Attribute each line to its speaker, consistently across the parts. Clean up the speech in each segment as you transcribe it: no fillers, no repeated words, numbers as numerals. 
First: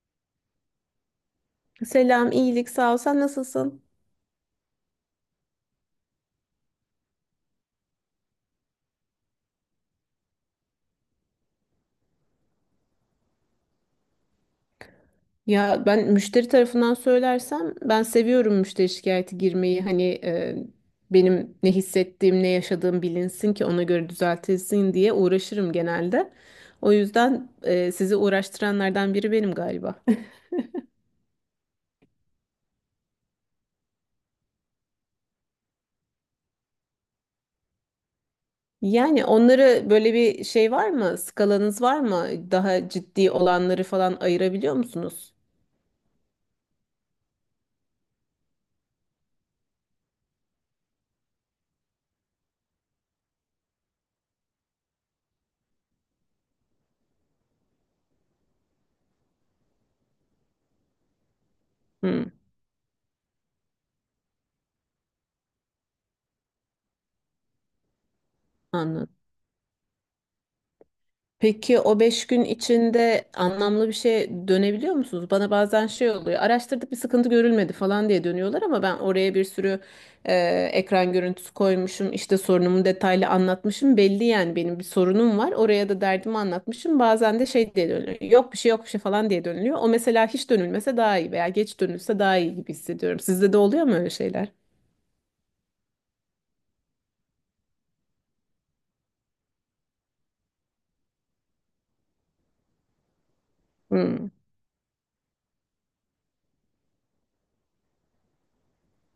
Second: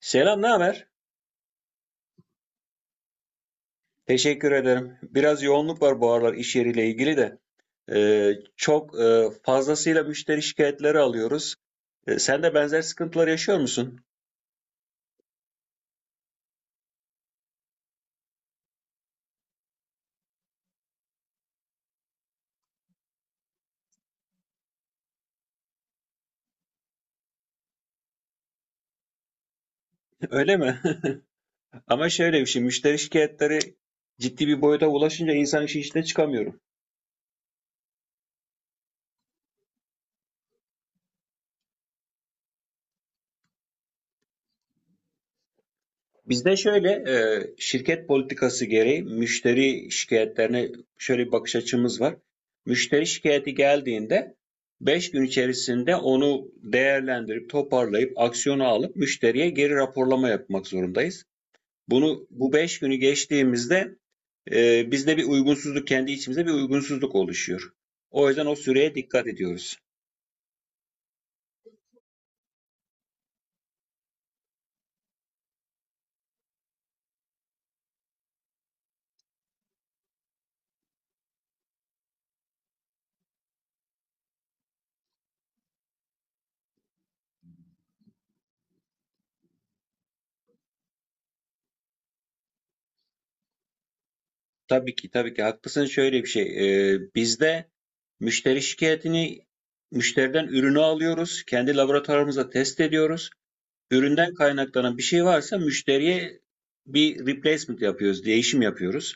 Speaker 1: Selam, ne haber?
Speaker 2: Selam, iyilik, sağ ol. Sen nasılsın?
Speaker 1: Teşekkür ederim. Biraz yoğunluk var bu aralar iş yeriyle ilgili de. Çok fazlasıyla müşteri şikayetleri alıyoruz. Sen de benzer sıkıntılar yaşıyor musun?
Speaker 2: Ya ben müşteri tarafından söylersem ben seviyorum müşteri şikayeti girmeyi. Hani benim ne hissettiğim, ne yaşadığım bilinsin ki ona göre düzeltilsin diye uğraşırım genelde. O yüzden sizi uğraştıranlardan biri benim galiba.
Speaker 1: Öyle mi? Ama şöyle bir şey, müşteri şikayetleri ciddi bir boyuta ulaşınca insan işin içine çıkamıyor.
Speaker 2: Yani onları böyle bir şey var mı? Skalanız var mı? Daha ciddi olanları falan ayırabiliyor musunuz?
Speaker 1: Bizde şöyle, şirket politikası gereği müşteri şikayetlerine şöyle bir bakış açımız var. Müşteri şikayeti geldiğinde 5 gün içerisinde onu değerlendirip toparlayıp aksiyonu alıp müşteriye geri raporlama yapmak zorundayız. Bunu
Speaker 2: Hı,
Speaker 1: bu 5 günü geçtiğimizde bizde bir uygunsuzluk, kendi içimizde bir uygunsuzluk oluşuyor. O yüzden o süreye
Speaker 2: anladım.
Speaker 1: dikkat ediyoruz.
Speaker 2: Peki o 5 gün içinde anlamlı bir şey dönebiliyor musunuz? Bana bazen şey oluyor. Araştırdık bir sıkıntı görülmedi falan diye dönüyorlar ama ben oraya bir sürü e, ekran görüntüsü koymuşum. İşte sorunumu detaylı anlatmışım. Belli yani benim bir sorunum var. Oraya da derdimi anlatmışım. Bazen de şey diye dönüyor. Yok bir şey yok bir şey falan diye dönülüyor. O mesela hiç dönülmese daha iyi veya geç dönülse daha iyi gibi hissediyorum. Sizde de oluyor mu öyle şeyler?
Speaker 1: Tabii ki, tabii ki haklısın. Şöyle bir şey, bizde müşteri şikayetini, müşteriden ürünü alıyoruz, kendi laboratuvarımızda test ediyoruz.
Speaker 2: Hmm.
Speaker 1: Üründen kaynaklanan bir şey varsa müşteriye bir replacement yapıyoruz, değişim yapıyoruz.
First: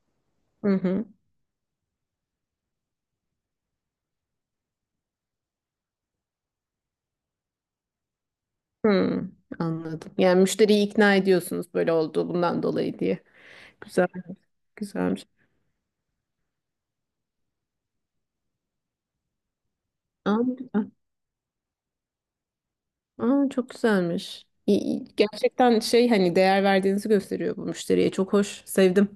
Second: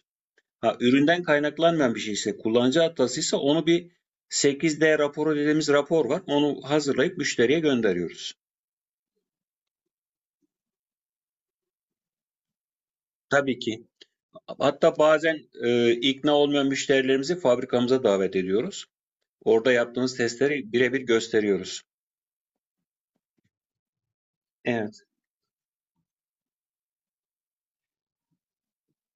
Speaker 2: Hı
Speaker 1: Ha,
Speaker 2: hı.
Speaker 1: üründen kaynaklanmayan bir şey ise, kullanıcı hatasıysa onu bir 8D raporu dediğimiz rapor var. Onu hazırlayıp müşteriye gönderiyoruz.
Speaker 2: Hmm. Anladım. Yani müşteriyi ikna ediyorsunuz böyle oldu bundan dolayı diye.
Speaker 1: Tabii ki.
Speaker 2: Güzel.
Speaker 1: Hatta
Speaker 2: Güzelmiş.
Speaker 1: bazen ikna olmayan müşterilerimizi fabrikamıza davet ediyoruz. Orada yaptığımız
Speaker 2: Aa,
Speaker 1: testleri
Speaker 2: güzel.
Speaker 1: birebir gösteriyoruz.
Speaker 2: Aa, çok güzelmiş.
Speaker 1: Evet,
Speaker 2: İyi. Gerçekten şey hani değer verdiğinizi gösteriyor bu müşteriye. Çok hoş. Sevdim.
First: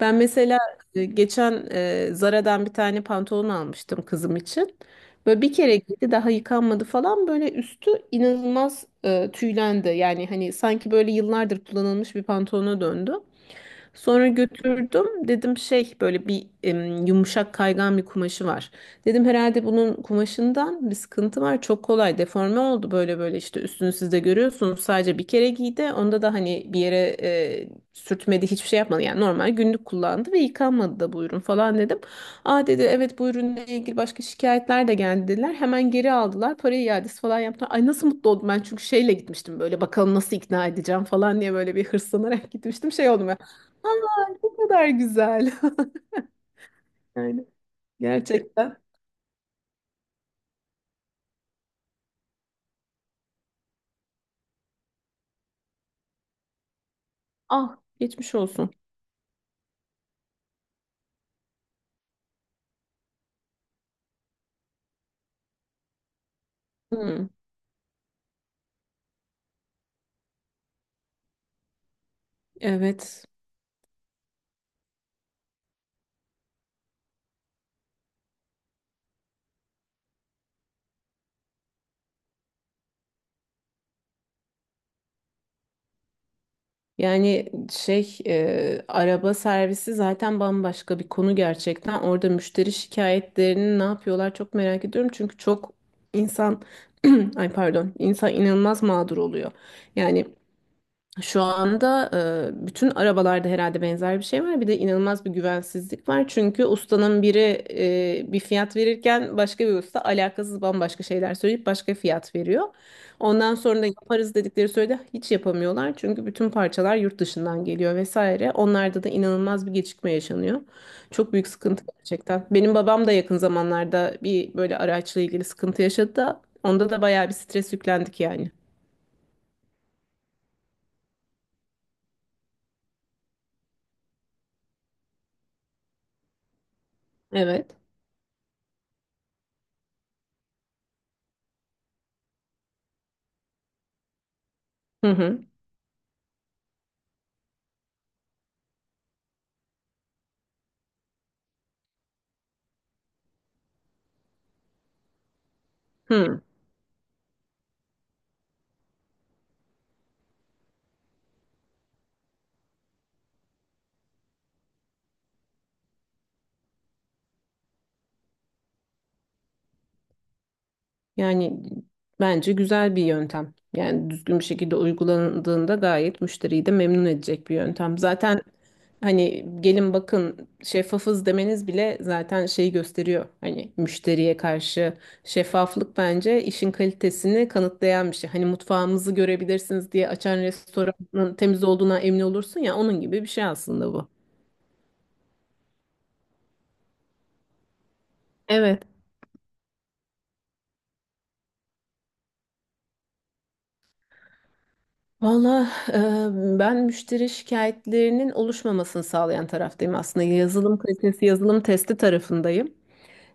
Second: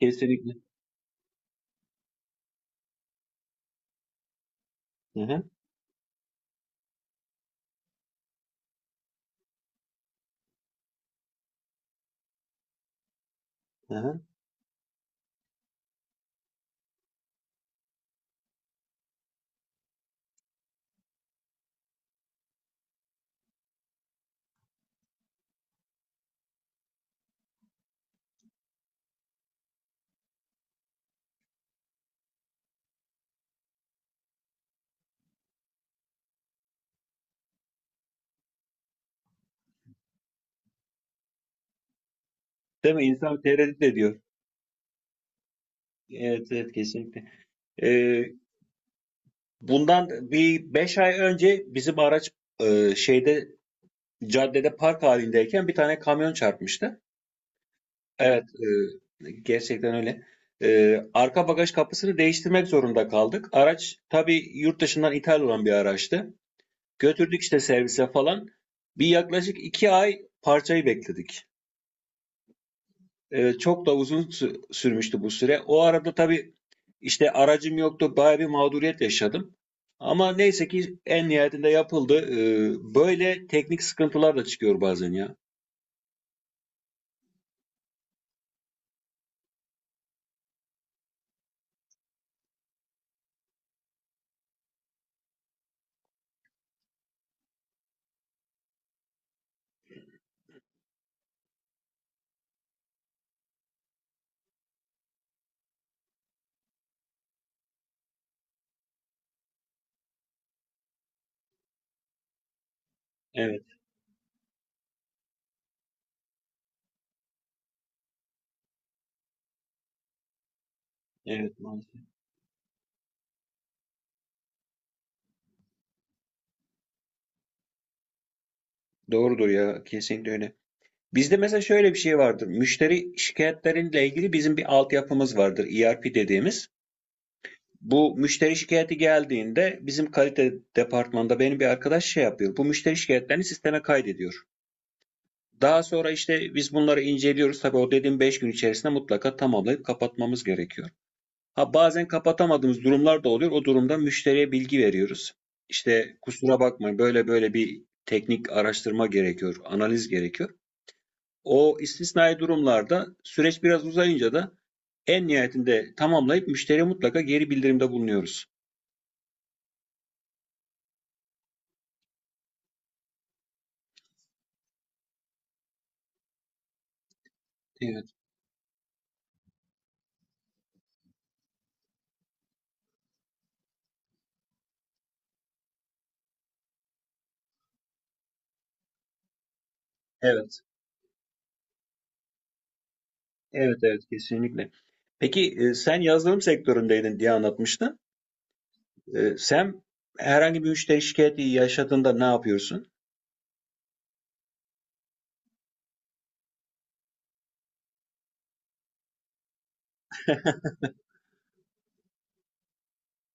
Speaker 2: Ben mesela geçen Zara'dan bir tane pantolon almıştım kızım için.
Speaker 1: Hı
Speaker 2: Böyle
Speaker 1: hı,
Speaker 2: bir kere giydi daha yıkanmadı falan böyle üstü inanılmaz tüylendi. Yani hani sanki böyle yıllardır kullanılmış bir pantolona döndü.
Speaker 1: hı hı.
Speaker 2: Sonra götürdüm. Dedim şey böyle bir yumuşak kaygan bir kumaşı var. Dedim herhalde bunun kumaşından bir sıkıntı var. Çok kolay deforme oldu böyle böyle işte üstünü siz de görüyorsunuz. Sadece bir kere giydi. Onda da hani bir yere sürtmedi hiçbir şey yapmadı. Yani normal günlük kullandı ve yıkanmadı da bu ürün falan dedim. Aa dedi evet bu ürünle ilgili başka şikayetler de geldi dediler. Hemen geri aldılar. Parayı iadesi falan yaptılar. Ay nasıl mutlu oldum ben çünkü şeyle gitmiştim böyle bakalım nasıl ikna edeceğim falan diye böyle bir hırslanarak gitmiştim.
Speaker 1: Değil mi?
Speaker 2: Şey oldum.
Speaker 1: İnsan tereddüt ediyor.
Speaker 2: Aa, ne kadar güzel.
Speaker 1: Evet, evet, kesinlikle.
Speaker 2: Yani
Speaker 1: Ee,
Speaker 2: evet, gerçekten.
Speaker 1: Bundan bir 5 ay önce bizim araç, şeyde, caddede park halindeyken bir tane kamyon çarpmıştı.
Speaker 2: Ah, geçmiş
Speaker 1: Evet,
Speaker 2: olsun.
Speaker 1: gerçekten öyle. Arka bagaj kapısını değiştirmek zorunda kaldık. Araç tabii yurt dışından ithal olan bir araçtı.
Speaker 2: Hmm,
Speaker 1: Götürdük işte servise falan. Bir yaklaşık 2 ay parçayı bekledik.
Speaker 2: evet.
Speaker 1: Çok da uzun sürmüştü bu süre. O arada tabii İşte aracım yoktu. Bayağı bir mağduriyet yaşadım. Ama neyse ki en nihayetinde yapıldı. Böyle teknik sıkıntılar da çıkıyor bazen ya.
Speaker 2: Yani şey araba servisi zaten bambaşka bir konu gerçekten. Orada müşteri şikayetlerini ne yapıyorlar çok merak ediyorum. Çünkü çok insan ay pardon insan inanılmaz mağdur oluyor. Yani şu anda bütün arabalarda herhalde benzer bir şey var. Bir de inanılmaz bir güvensizlik var. Çünkü ustanın biri bir fiyat verirken başka bir usta alakasız bambaşka şeyler söyleyip başka fiyat veriyor. Ondan
Speaker 1: Evet,
Speaker 2: sonra da yaparız dedikleri sürede hiç yapamıyorlar. Çünkü bütün parçalar yurt dışından geliyor vesaire. Onlarda da inanılmaz bir gecikme yaşanıyor. Çok büyük
Speaker 1: evet,
Speaker 2: sıkıntı
Speaker 1: maalesef.
Speaker 2: gerçekten. Benim babam da yakın zamanlarda bir böyle araçla ilgili sıkıntı yaşadı da onda da bayağı bir stres yüklendik yani.
Speaker 1: Doğrudur ya, kesinlikle öyle. Bizde mesela şöyle bir şey vardır. Müşteri şikayetlerinle ilgili bizim bir altyapımız vardır, ERP dediğimiz.
Speaker 2: Evet.
Speaker 1: Bu müşteri şikayeti geldiğinde bizim kalite departmanında benim bir arkadaş şey yapıyor. Bu müşteri şikayetlerini sisteme kaydediyor.
Speaker 2: Hı hı.
Speaker 1: Daha sonra işte biz bunları inceliyoruz. Tabii o dediğim 5 gün içerisinde mutlaka tamamlayıp kapatmamız gerekiyor. Ha, bazen kapatamadığımız durumlar da oluyor. O durumda müşteriye bilgi veriyoruz. İşte
Speaker 2: Hı.
Speaker 1: kusura bakma, böyle böyle bir teknik araştırma gerekiyor, analiz gerekiyor. O istisnai durumlarda süreç biraz uzayınca da en nihayetinde tamamlayıp müşteriye mutlaka geri bildirimde bulunuyoruz.
Speaker 2: Yani bence güzel bir yöntem. Yani düzgün bir şekilde uygulandığında gayet müşteriyi de memnun edecek bir yöntem.
Speaker 1: Evet,
Speaker 2: Zaten hani gelin bakın şeffafız demeniz bile zaten şeyi gösteriyor. Hani müşteriye karşı şeffaflık bence işin kalitesini kanıtlayan bir şey. Hani mutfağımızı görebilirsiniz diye açan
Speaker 1: evet.
Speaker 2: restoranın temiz olduğuna emin olursun ya onun gibi bir şey
Speaker 1: Evet,
Speaker 2: aslında
Speaker 1: evet,
Speaker 2: bu.
Speaker 1: kesinlikle. Peki, sen yazılım sektöründeydin diye anlatmıştın.
Speaker 2: Evet.
Speaker 1: Sen herhangi bir müşteri şikayeti yaşadığında ne yapıyorsun?
Speaker 2: Valla ben müşteri şikayetlerinin oluşmamasını sağlayan taraftayım aslında. Yazılım kalitesi, yazılım testi tarafındayım.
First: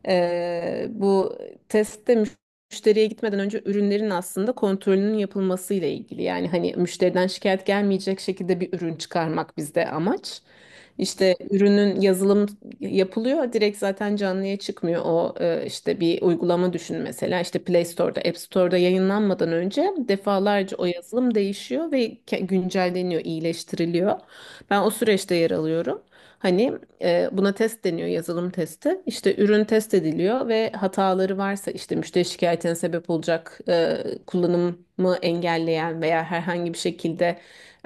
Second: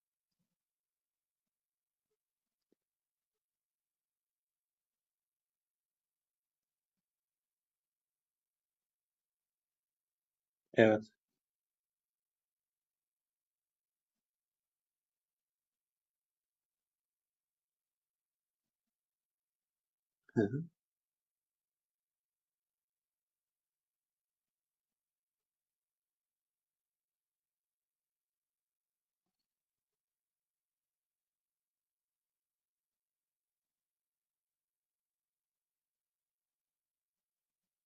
Speaker 2: Bu testte müşteriye gitmeden önce ürünlerin aslında kontrolünün yapılması ile ilgili. Yani hani müşteriden şikayet gelmeyecek şekilde bir ürün çıkarmak bizde amaç.
Speaker 1: Evet.
Speaker 2: İşte ürünün yazılım yapılıyor. Direkt zaten canlıya çıkmıyor. O işte bir uygulama düşün mesela. İşte Play Store'da, App Store'da yayınlanmadan önce defalarca o yazılım değişiyor ve güncelleniyor, iyileştiriliyor. Ben o süreçte yer alıyorum. Hani buna test deniyor, yazılım testi. İşte ürün test ediliyor ve hataları varsa işte müşteri şikayetine sebep olacak kullanımı engelleyen veya herhangi bir şekilde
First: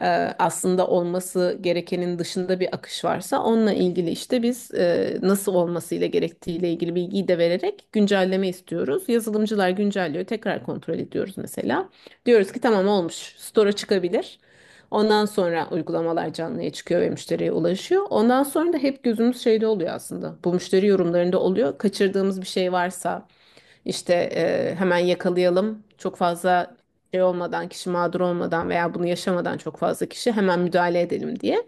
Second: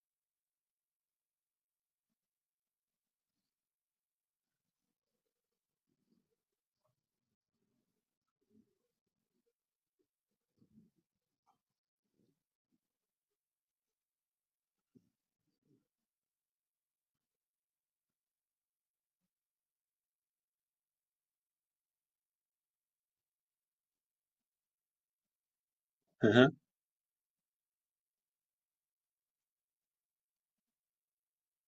Speaker 2: e, aslında olması gerekenin dışında bir akış varsa onunla ilgili işte biz nasıl olmasıyla gerektiğiyle ilgili bilgiyi de vererek güncelleme istiyoruz. Yazılımcılar güncelliyor, tekrar kontrol ediyoruz mesela. Diyoruz ki tamam olmuş, store'a çıkabilir. Ondan sonra uygulamalar canlıya çıkıyor ve müşteriye ulaşıyor. Ondan sonra da hep gözümüz şeyde oluyor aslında. Bu müşteri yorumlarında oluyor. Kaçırdığımız bir şey varsa işte hemen yakalayalım. Çok
Speaker 1: Hı hı.
Speaker 2: fazla şey olmadan, kişi mağdur olmadan veya bunu yaşamadan çok fazla kişi hemen müdahale edelim diye.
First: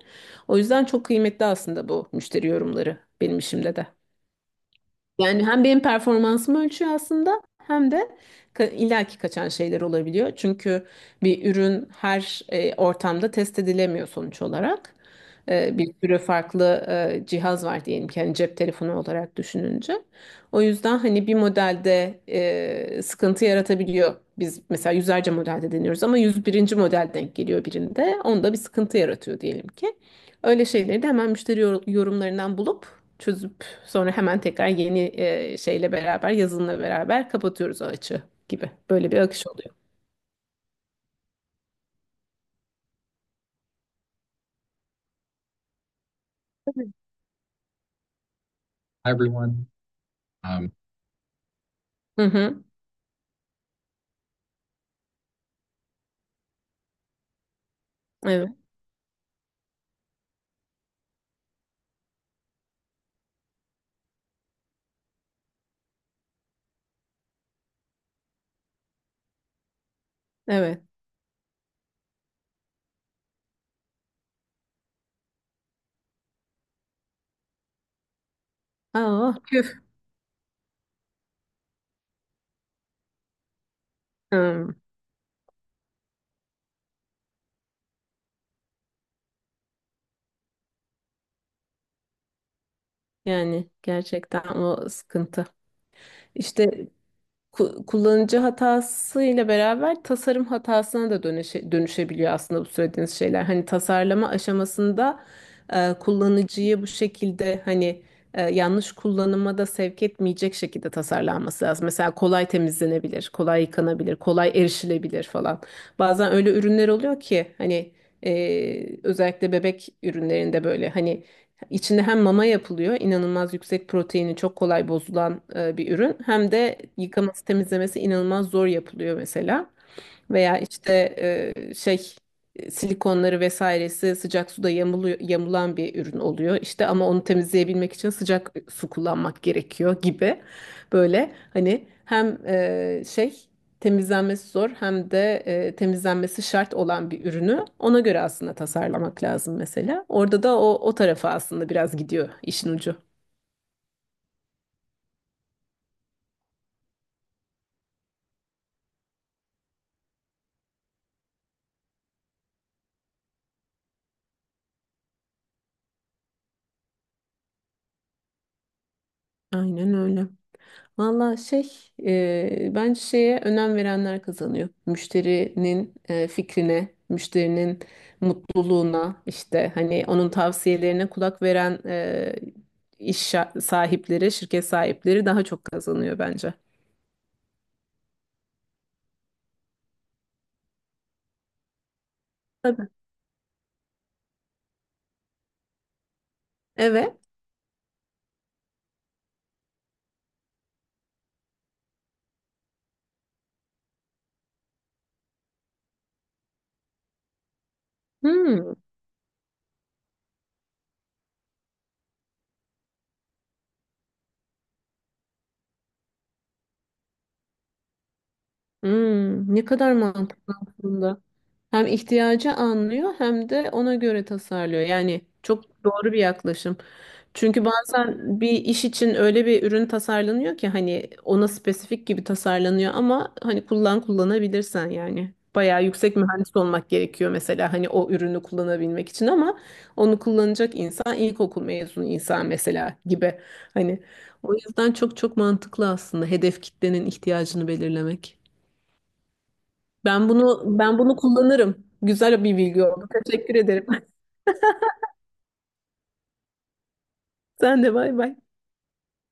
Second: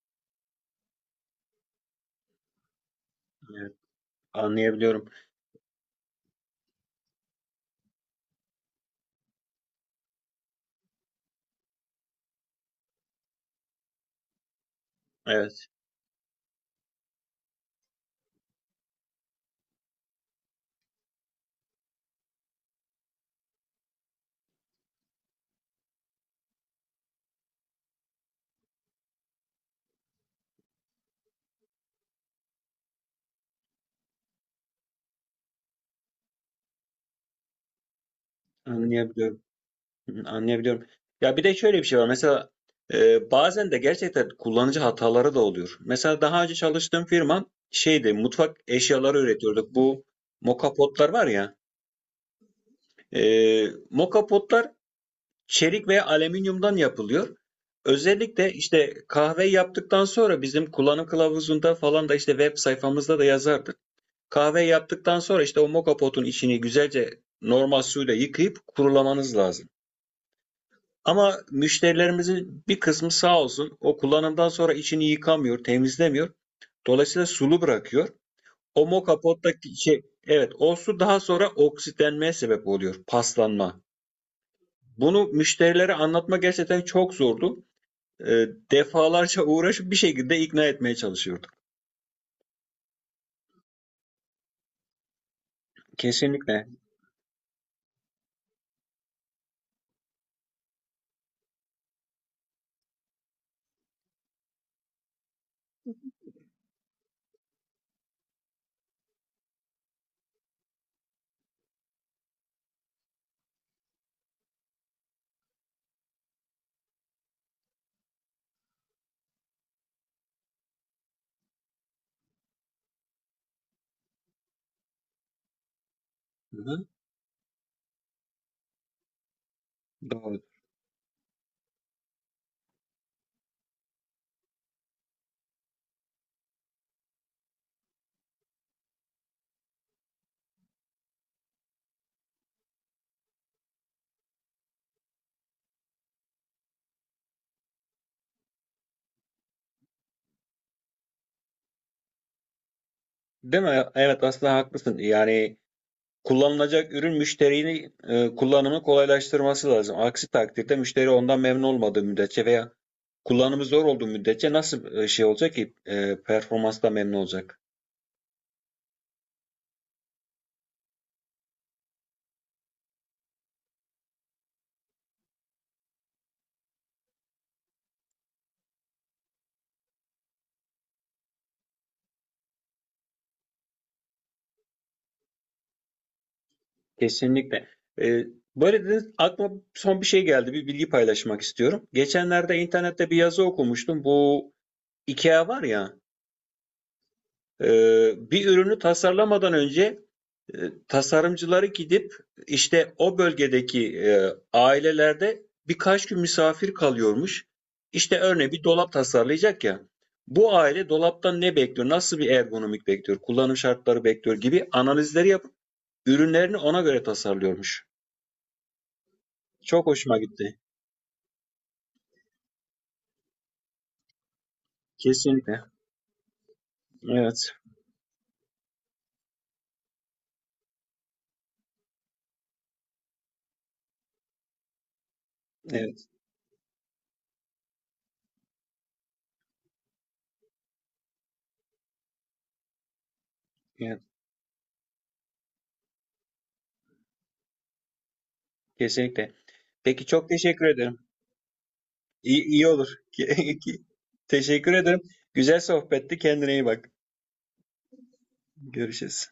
Speaker 2: O yüzden çok kıymetli aslında bu müşteri yorumları benim
Speaker 1: Evet,
Speaker 2: işimde de.
Speaker 1: anlayabiliyorum.
Speaker 2: Yani hem benim performansımı ölçüyor aslında hem de illaki kaçan şeyler olabiliyor. Çünkü bir ürün her ortamda test edilemiyor sonuç olarak.
Speaker 1: Evet,
Speaker 2: Bir sürü farklı cihaz var diyelim ki hani cep telefonu olarak düşününce. O yüzden hani bir modelde sıkıntı yaratabiliyor. Biz mesela yüzlerce modelde deniyoruz ama 101'inci model denk geliyor birinde. Onda bir sıkıntı yaratıyor diyelim ki. Öyle şeyleri de hemen müşteri yorumlarından bulup çözüp. Sonra hemen tekrar yeni şeyle beraber, yazınla beraber kapatıyoruz o açığı gibi. Böyle bir
Speaker 1: anlayabiliyorum.
Speaker 2: akış oluyor.
Speaker 1: Hı, anlayabiliyorum. Ya bir de şöyle bir şey var. Mesela bazen de gerçekten kullanıcı hataları da oluyor. Mesela daha önce çalıştığım firma şeydi, mutfak eşyaları
Speaker 2: Everyone.
Speaker 1: üretiyorduk. Bu
Speaker 2: Um,
Speaker 1: mokapotlar var ya.
Speaker 2: Hı hı.
Speaker 1: E, mokapotlar çelik ve alüminyumdan yapılıyor.
Speaker 2: Evet,
Speaker 1: Özellikle işte kahve yaptıktan sonra bizim kullanım kılavuzunda falan da, işte web sayfamızda da yazardık. Kahve yaptıktan sonra işte o moka potun içini güzelce normal suyla yıkayıp kurulamanız lazım.
Speaker 2: evet.
Speaker 1: Ama müşterilerimizin bir kısmı sağ olsun o kullanımdan sonra içini yıkamıyor, temizlemiyor. Dolayısıyla sulu bırakıyor. O moka
Speaker 2: Aa, küf.
Speaker 1: pottaki şey, evet, o su daha sonra oksitlenmeye sebep oluyor, paslanma.
Speaker 2: Hmm.
Speaker 1: Bunu müşterilere anlatma gerçekten çok zordu. Defalarca uğraşıp bir şekilde ikna etmeye çalışıyorduk.
Speaker 2: Yani gerçekten o sıkıntı.
Speaker 1: Kesinlikle.
Speaker 2: İşte kullanıcı hatasıyla beraber tasarım hatasına da dönüşebiliyor aslında bu söylediğiniz şeyler. Hani tasarlama aşamasında kullanıcıyı bu şekilde hani yanlış kullanıma da sevk etmeyecek şekilde tasarlanması lazım. Mesela kolay temizlenebilir, kolay yıkanabilir, kolay erişilebilir falan. Bazen öyle ürünler oluyor ki hani özellikle bebek ürünlerinde böyle hani İçinde hem mama yapılıyor, inanılmaz yüksek proteini çok kolay bozulan bir ürün. Hem
Speaker 1: Hı
Speaker 2: de
Speaker 1: hı.
Speaker 2: yıkaması, temizlemesi inanılmaz zor yapılıyor mesela.
Speaker 1: Doğru.
Speaker 2: Veya işte e, şey silikonları vesairesi sıcak suda yamuluyor, yamulan bir ürün oluyor. İşte ama onu temizleyebilmek için sıcak su kullanmak gerekiyor gibi. Böyle hani hem şey temizlenmesi zor hem de temizlenmesi şart olan bir ürünü ona göre aslında tasarlamak lazım mesela. Orada da o tarafa aslında biraz gidiyor işin ucu.
Speaker 1: Değil mi? Evet, aslında haklısın. Yani kullanılacak ürün müşterinin kullanımı kolaylaştırması lazım. Aksi takdirde müşteri ondan memnun olmadığı müddetçe veya kullanımı zor olduğu müddetçe nasıl şey olacak ki performansla memnun olacak?
Speaker 2: Aynen öyle. Valla şey bence şeye önem verenler kazanıyor. Müşterinin fikrine, müşterinin mutluluğuna işte hani onun tavsiyelerine kulak veren sahipleri, şirket sahipleri daha çok kazanıyor bence.
Speaker 1: Kesinlikle. E, böyle dediniz, aklıma son bir şey geldi. Bir bilgi paylaşmak istiyorum. Geçenlerde
Speaker 2: Tabii.
Speaker 1: internette bir yazı okumuştum. Bu IKEA var ya.
Speaker 2: Evet.
Speaker 1: Bir ürünü tasarlamadan önce e, tasarımcıları gidip işte o bölgedeki ailelerde birkaç gün misafir kalıyormuş. İşte örneğin bir
Speaker 2: Hmm.
Speaker 1: dolap tasarlayacak ya. Bu aile dolaptan ne bekliyor, nasıl bir ergonomik bekliyor, kullanım şartları bekliyor gibi analizleri yapıp ürünlerini ona göre tasarlıyormuş.
Speaker 2: Hmm, ne
Speaker 1: Çok
Speaker 2: kadar
Speaker 1: hoşuma
Speaker 2: mantıklı
Speaker 1: gitti.
Speaker 2: aslında. Hem ihtiyacı anlıyor hem de ona göre tasarlıyor. Yani
Speaker 1: Kesinlikle.
Speaker 2: çok doğru bir yaklaşım.
Speaker 1: Evet.
Speaker 2: Çünkü bazen bir iş için öyle bir ürün tasarlanıyor ki hani ona spesifik gibi tasarlanıyor ama hani kullan kullanabilirsen yani. Bayağı
Speaker 1: Evet.
Speaker 2: yüksek mühendis olmak gerekiyor mesela hani o ürünü kullanabilmek için ama onu kullanacak insan ilkokul mezunu insan mesela gibi.
Speaker 1: Evet.
Speaker 2: Hani o yüzden çok çok mantıklı aslında hedef kitlenin ihtiyacını belirlemek.
Speaker 1: Kesinlikle. Peki,
Speaker 2: Ben
Speaker 1: çok
Speaker 2: bunu
Speaker 1: teşekkür
Speaker 2: ben
Speaker 1: ederim.
Speaker 2: bunu kullanırım.
Speaker 1: İyi,
Speaker 2: Güzel bir
Speaker 1: iyi
Speaker 2: bilgi
Speaker 1: olur.
Speaker 2: oldu. Teşekkür ederim.
Speaker 1: Teşekkür ederim. Güzel sohbetti. Kendine iyi bak.
Speaker 2: Sen de bay bay.
Speaker 1: Görüşürüz.